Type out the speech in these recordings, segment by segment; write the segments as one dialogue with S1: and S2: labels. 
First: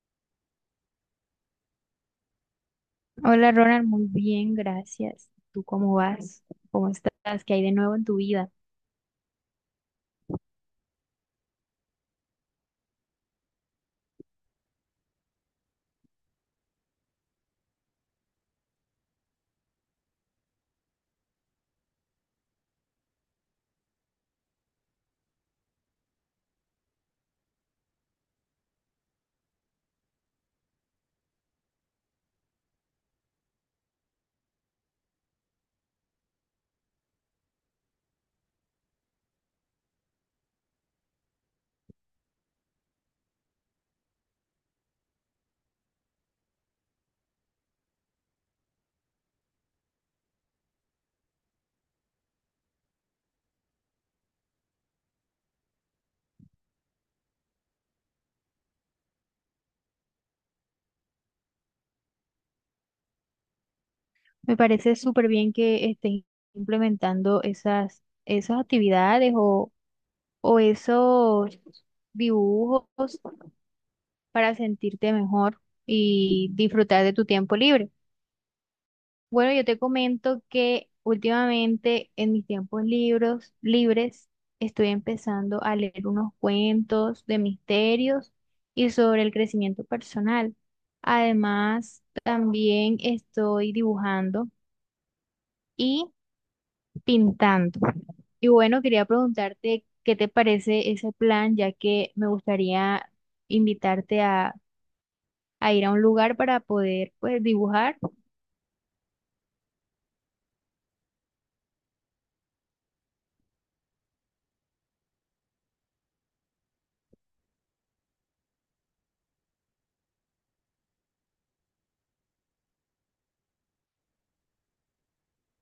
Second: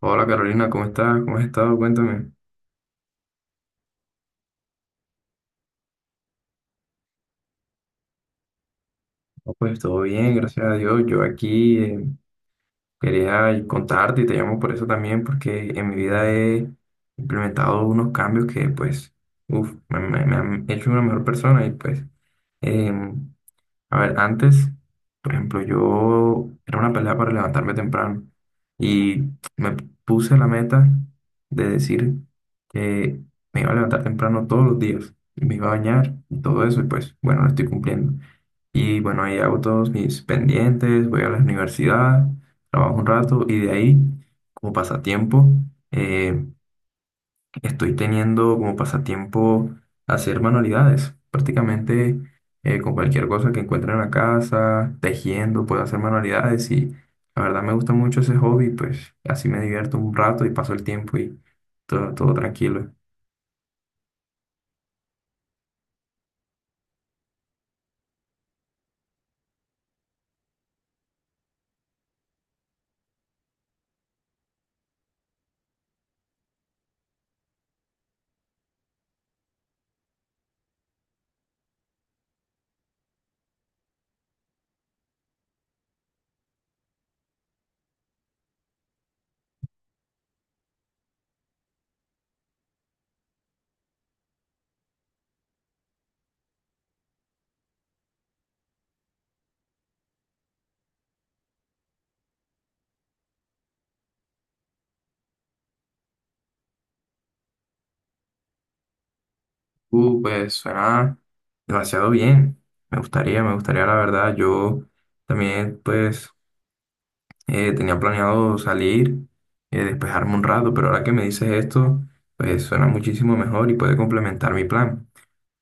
S1: Hola Carolina, ¿cómo estás? ¿Cómo has estado? Cuéntame.
S2: Hola Ronald, muy bien, gracias. ¿Tú cómo vas? ¿Cómo estás? ¿Qué hay de nuevo en tu vida?
S1: No, pues todo bien, gracias a Dios. Yo aquí quería contarte y te llamo por eso también, porque en mi vida he implementado unos cambios que pues, uf, me han hecho una mejor persona y pues, em, A ver, antes, por ejemplo, yo era una pelea para levantarme temprano y me puse la meta de decir que me iba a levantar temprano todos los días y me iba a bañar y todo eso y pues bueno, lo estoy cumpliendo. Y bueno, ahí hago todos mis pendientes, voy a la universidad, trabajo un rato y de ahí, como pasatiempo, eh, estoy teniendo como pasatiempo hacer manualidades, prácticamente con cualquier cosa que encuentre en la casa, tejiendo, puedo hacer manualidades y la verdad me gusta mucho ese hobby, pues así me divierto un rato y paso el tiempo y todo tranquilo.
S2: Me parece súper bien que estés implementando esas actividades o esos dibujos para sentirte mejor y disfrutar de tu tiempo libre. Bueno, yo te comento que últimamente en mis tiempos libres estoy empezando a leer unos cuentos de misterios y sobre el crecimiento personal. Además, también estoy dibujando y pintando. Y bueno, quería preguntarte qué te parece ese plan, ya que me gustaría invitarte a ir a un lugar para poder pues dibujar.
S1: Pues suena demasiado bien, me gustaría la verdad, yo también pues tenía planeado salir, despejarme un rato, pero ahora que me dices esto, pues suena muchísimo mejor y puede complementar mi plan.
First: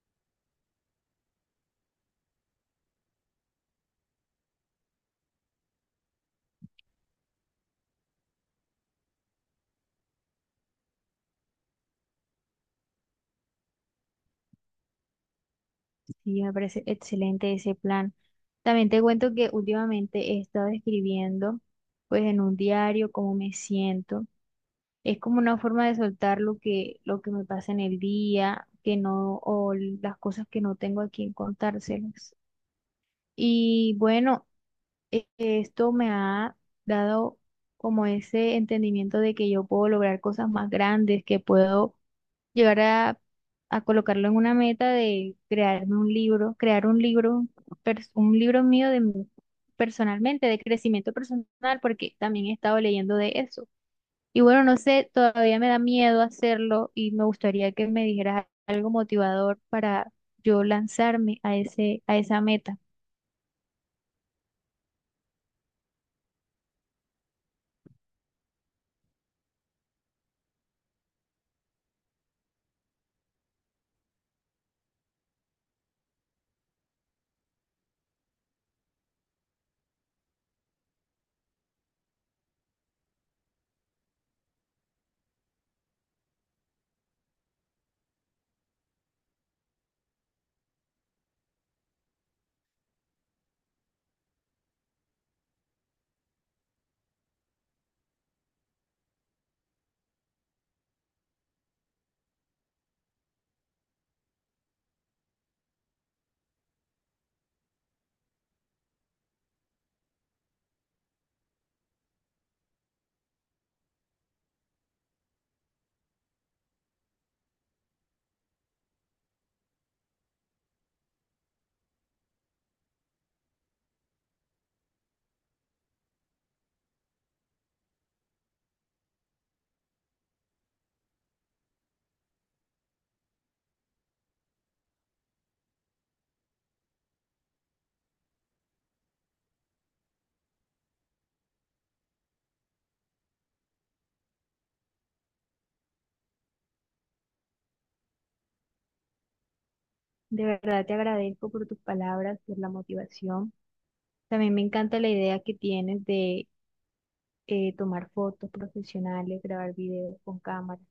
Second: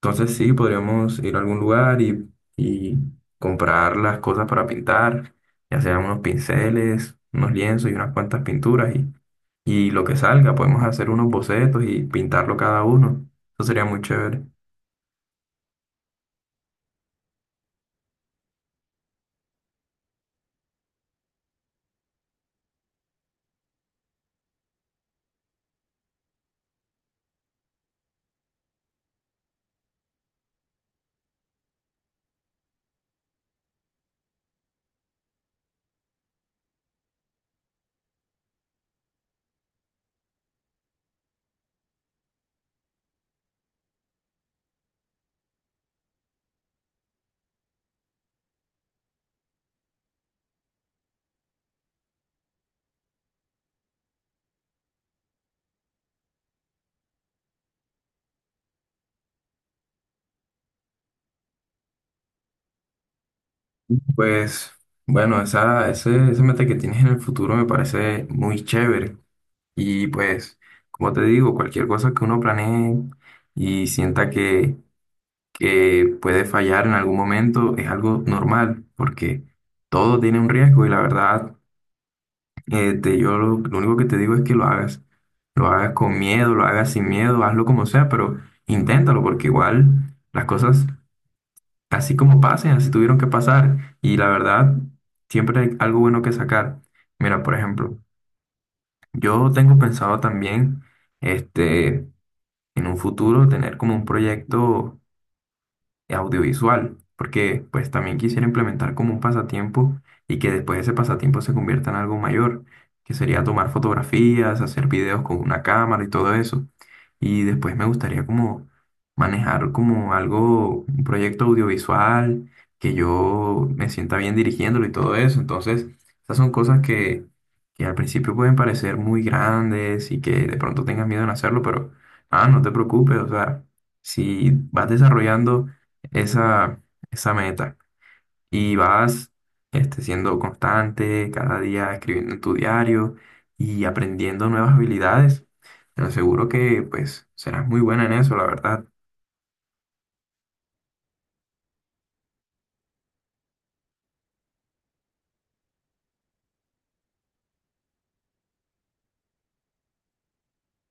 S1: Entonces sí, podríamos ir a algún lugar y comprar las cosas para pintar, ya sean unos pinceles, unos lienzos y unas cuantas pinturas y lo que salga, podemos hacer unos bocetos y pintarlo cada uno. Eso sería muy chévere.
S2: Sí, me parece excelente ese plan. También te cuento que últimamente he estado escribiendo pues en un diario cómo me siento. Es como una forma de soltar lo que me pasa en el día, que no, o las cosas que no tengo a quien contárselas. Y bueno, esto me ha dado como ese entendimiento de que yo puedo lograr cosas más grandes, que puedo llegar a colocarlo en una meta de crearme un libro, crear un libro, un libro mío de mí personalmente, de crecimiento personal, porque también he estado leyendo de eso. Y bueno, no sé, todavía me da miedo hacerlo y me gustaría que me dijeras algo motivador para yo lanzarme a a esa meta.
S1: Pues bueno, esa meta que tienes en el futuro me parece muy chévere. Y pues, como te digo, cualquier cosa que uno planee y sienta que puede fallar en algún momento es algo normal, porque todo tiene un riesgo y la verdad, yo lo único que te digo es que lo hagas. Lo hagas con miedo, lo hagas sin miedo, hazlo como sea, pero inténtalo, porque igual las cosas así como pasen, así tuvieron que pasar. Y la verdad, siempre hay algo bueno que sacar. Mira, por ejemplo, yo tengo pensado también, este, en un futuro tener como un proyecto audiovisual, porque pues también quisiera implementar como un pasatiempo y que después ese pasatiempo se convierta en algo mayor, que sería tomar fotografías, hacer videos con una cámara y todo eso. Y después me gustaría como manejar como algo, un proyecto audiovisual, que yo me sienta bien dirigiéndolo y todo eso. Entonces, esas son cosas que al principio pueden parecer muy grandes y que de pronto tengas miedo en hacerlo, pero ah, no te preocupes, o sea, si vas desarrollando esa, esa meta y vas siendo constante, cada día escribiendo en tu diario y aprendiendo nuevas habilidades, te aseguro que pues serás muy buena en eso, la verdad.
S2: De verdad te agradezco por tus palabras, por la motivación. También me encanta la idea que tienes de tomar fotos profesionales, grabar videos con cámara.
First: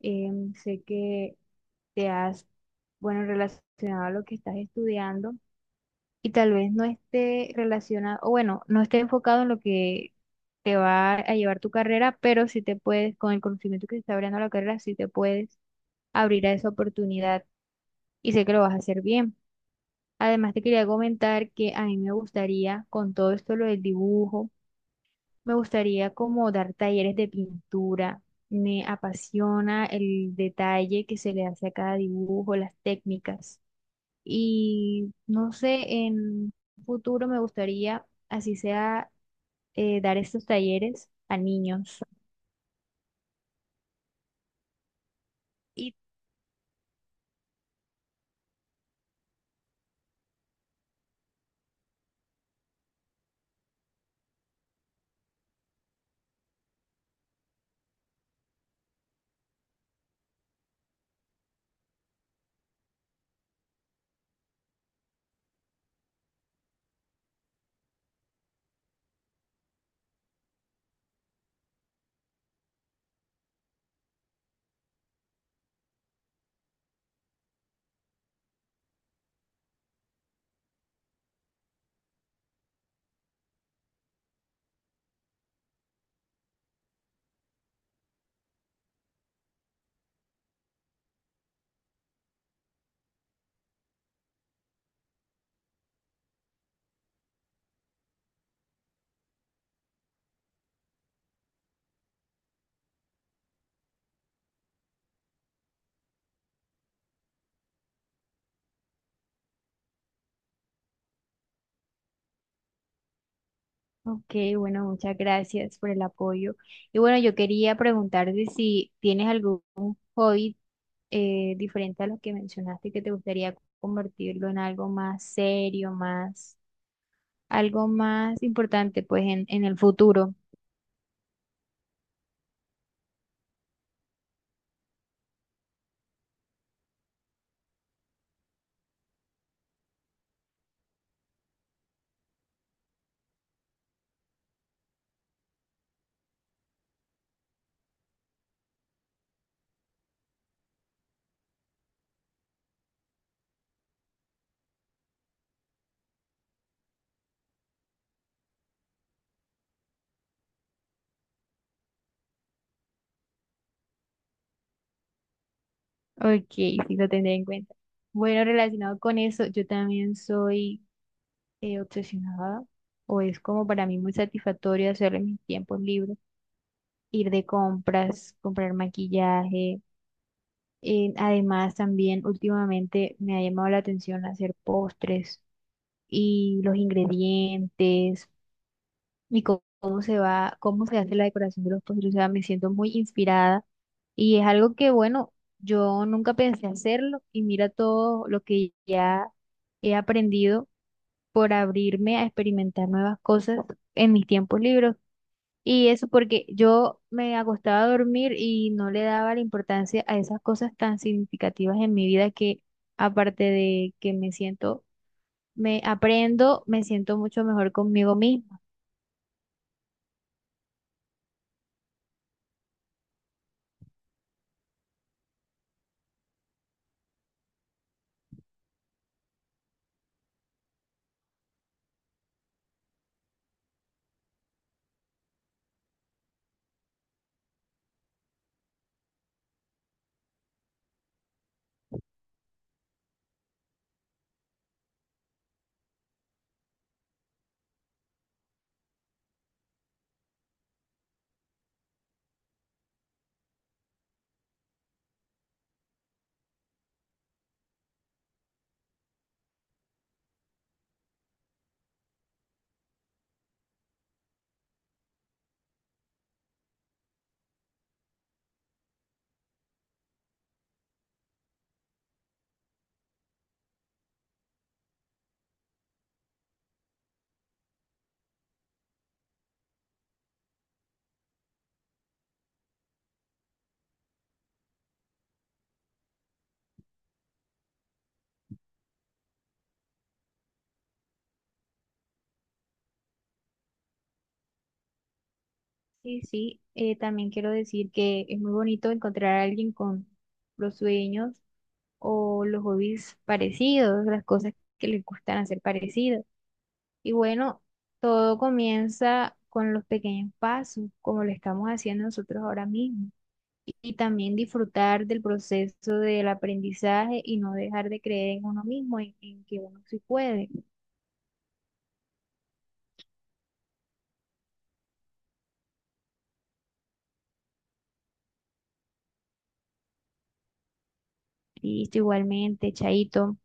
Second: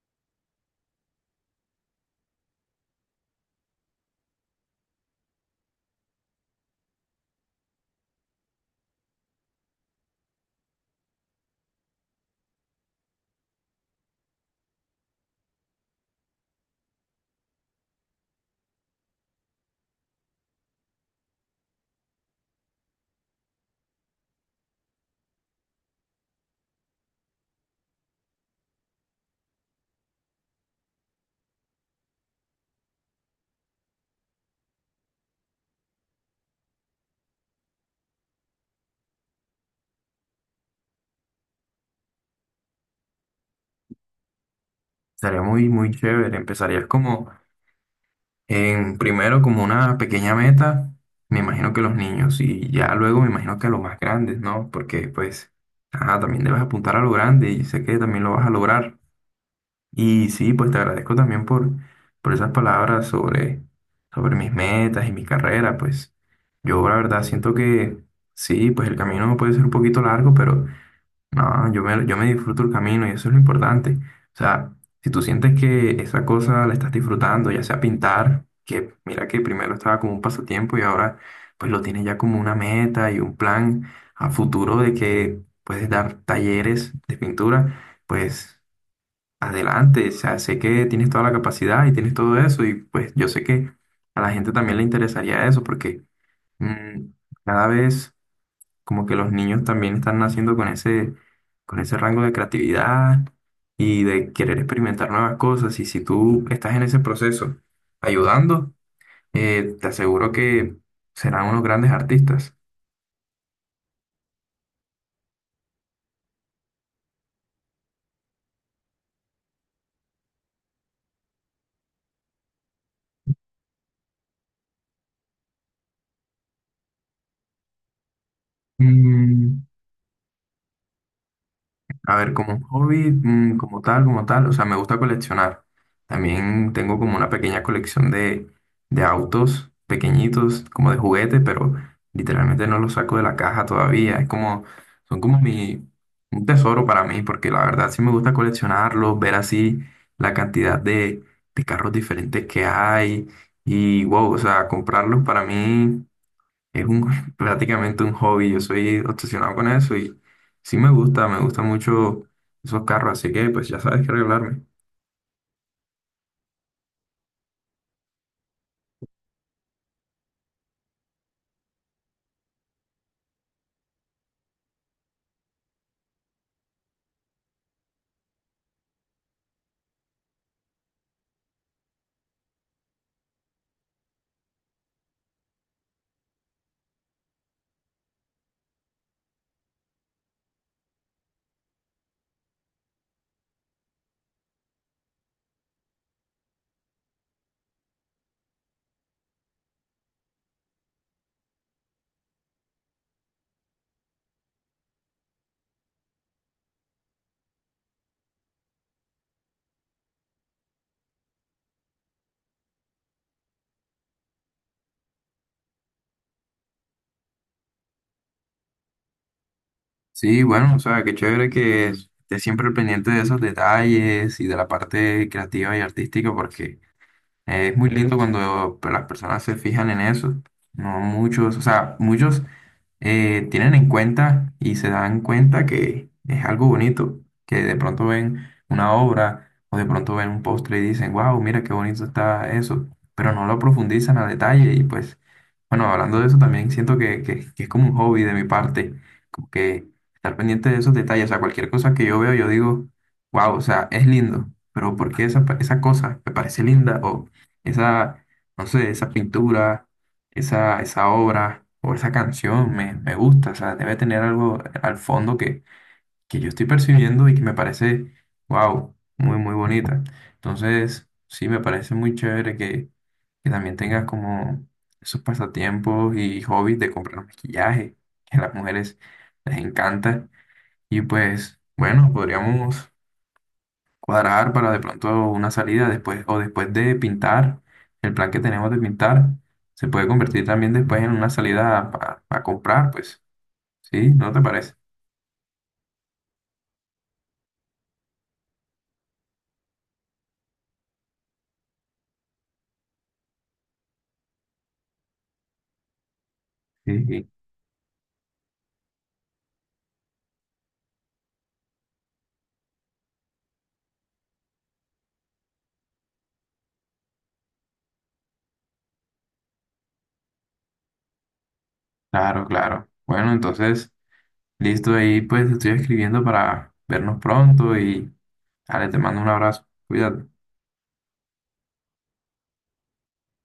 S2: Sé que te has, bueno, relacionado a lo que estás estudiando y tal vez no esté relacionado, o bueno, no esté enfocado en lo que te va a llevar tu carrera, pero sí te puedes, con el conocimiento que te está abriendo la carrera, sí te puedes abrir a esa oportunidad y sé que lo vas a hacer bien. Además, te quería comentar que a mí me gustaría, con todo esto lo del dibujo, me gustaría como dar talleres de pintura. Me apasiona el detalle que se le hace a cada dibujo, las técnicas. Y no sé, en un futuro me gustaría, así sea, dar estos talleres a niños.
S1: Sería muy
S2: Y,
S1: chévere. Empezarías como en primero como una pequeña meta, me imagino que los niños y ya luego me imagino que a los más grandes, ¿no? Porque pues, ajá, también debes apuntar a lo grande y sé que también lo vas a lograr. Y sí, pues te agradezco también por esas palabras sobre mis metas y mi carrera. Pues yo la verdad siento que sí, pues el camino puede ser un poquito largo, pero no, yo me disfruto el camino y eso es lo importante. O sea, si tú sientes que esa cosa la estás disfrutando, ya sea pintar, que mira que primero estaba como un pasatiempo y ahora pues lo tienes ya como una meta y un plan a futuro de que puedes dar talleres de pintura, pues... Adelante, o sea, sé que tienes toda la capacidad y tienes todo eso y pues yo sé que a la gente también le interesaría eso porque mm, cada vez como que los niños también están naciendo con con ese rango de creatividad y de querer experimentar nuevas cosas y si tú estás en ese proceso ayudando, te aseguro que serán unos grandes artistas.
S2: ok, bueno, muchas gracias por el apoyo. Y bueno, yo quería preguntarte si tienes algún hobby diferente a lo que mencionaste, que te gustaría convertirlo en algo más serio, algo más importante, pues
S1: Mm.
S2: en el futuro.
S1: A ver, como un hobby, mm, como tal, o sea, me gusta coleccionar. También tengo como una pequeña colección de autos pequeñitos, como de juguete, pero literalmente no los saco de la caja todavía. Es como, son como mi, un tesoro para mí, porque la verdad sí me gusta coleccionarlos, ver así la cantidad de carros diferentes que hay y wow, o sea, comprarlos para mí. Es un, prácticamente un hobby, yo soy obsesionado con eso y sí me gustan mucho esos carros, así que pues ya sabes que arreglarme.
S2: Ok, sí, lo tendré en cuenta. Bueno, relacionado con eso, yo también soy obsesionada, o es como para mí muy satisfactorio hacer en mis tiempos libres, ir de compras, comprar maquillaje. Además, también últimamente me ha llamado la atención hacer postres y los ingredientes y cómo se va, cómo se hace la decoración de los postres. O sea, me siento muy inspirada y es algo que, bueno, yo nunca pensé hacerlo y mira todo lo que ya he aprendido por abrirme a experimentar nuevas cosas en mis tiempos libres. Y eso porque yo me acostaba a dormir y no le daba la importancia a esas cosas tan significativas en mi vida que aparte de que me aprendo, me siento mucho mejor conmigo misma.
S1: Sí, bueno, o sea, qué chévere que estés siempre pendiente de esos detalles y de la parte creativa y artística, porque es muy lindo cuando las personas se fijan en eso. No muchos, o sea, muchos tienen en cuenta y se dan cuenta que es algo bonito, que de pronto ven una obra o de pronto ven un postre y dicen, wow, mira qué bonito está eso, pero no lo profundizan a detalle y pues, bueno, hablando de eso también siento que es como un hobby de mi parte, como que estar pendiente de esos detalles, o sea, cualquier cosa que yo veo yo digo, wow, o sea, es lindo, pero ¿por qué esa cosa me parece linda o esa, no sé, esa pintura? Esa obra o esa canción me gusta, o sea, debe tener algo al fondo que yo estoy percibiendo y que me parece, wow, muy bonita. Entonces, sí, me parece muy chévere que también tengas como esos pasatiempos y hobbies de comprar maquillaje, que a las mujeres les encanta. Y pues, bueno, podríamos cuadrar para de pronto una salida después o después de pintar, el plan que tenemos de pintar se puede convertir también después en una salida para comprar, pues, ¿sí? ¿No te parece?
S2: Sí, sí, también quiero decir que es muy bonito encontrar a alguien con los sueños o los hobbies parecidos, las cosas que le gustan hacer parecidos.
S1: Sí,
S2: Y
S1: sí.
S2: bueno, todo comienza con los pequeños pasos, como lo estamos haciendo nosotros ahora mismo. Y también disfrutar del proceso del aprendizaje y no dejar de creer en uno mismo, en que uno sí puede.
S1: Claro, claro. Bueno, entonces, listo, ahí pues estoy escribiendo para vernos pronto y, dale, te mando un abrazo. Cuídate.
S2: Listo, igualmente, Chaito.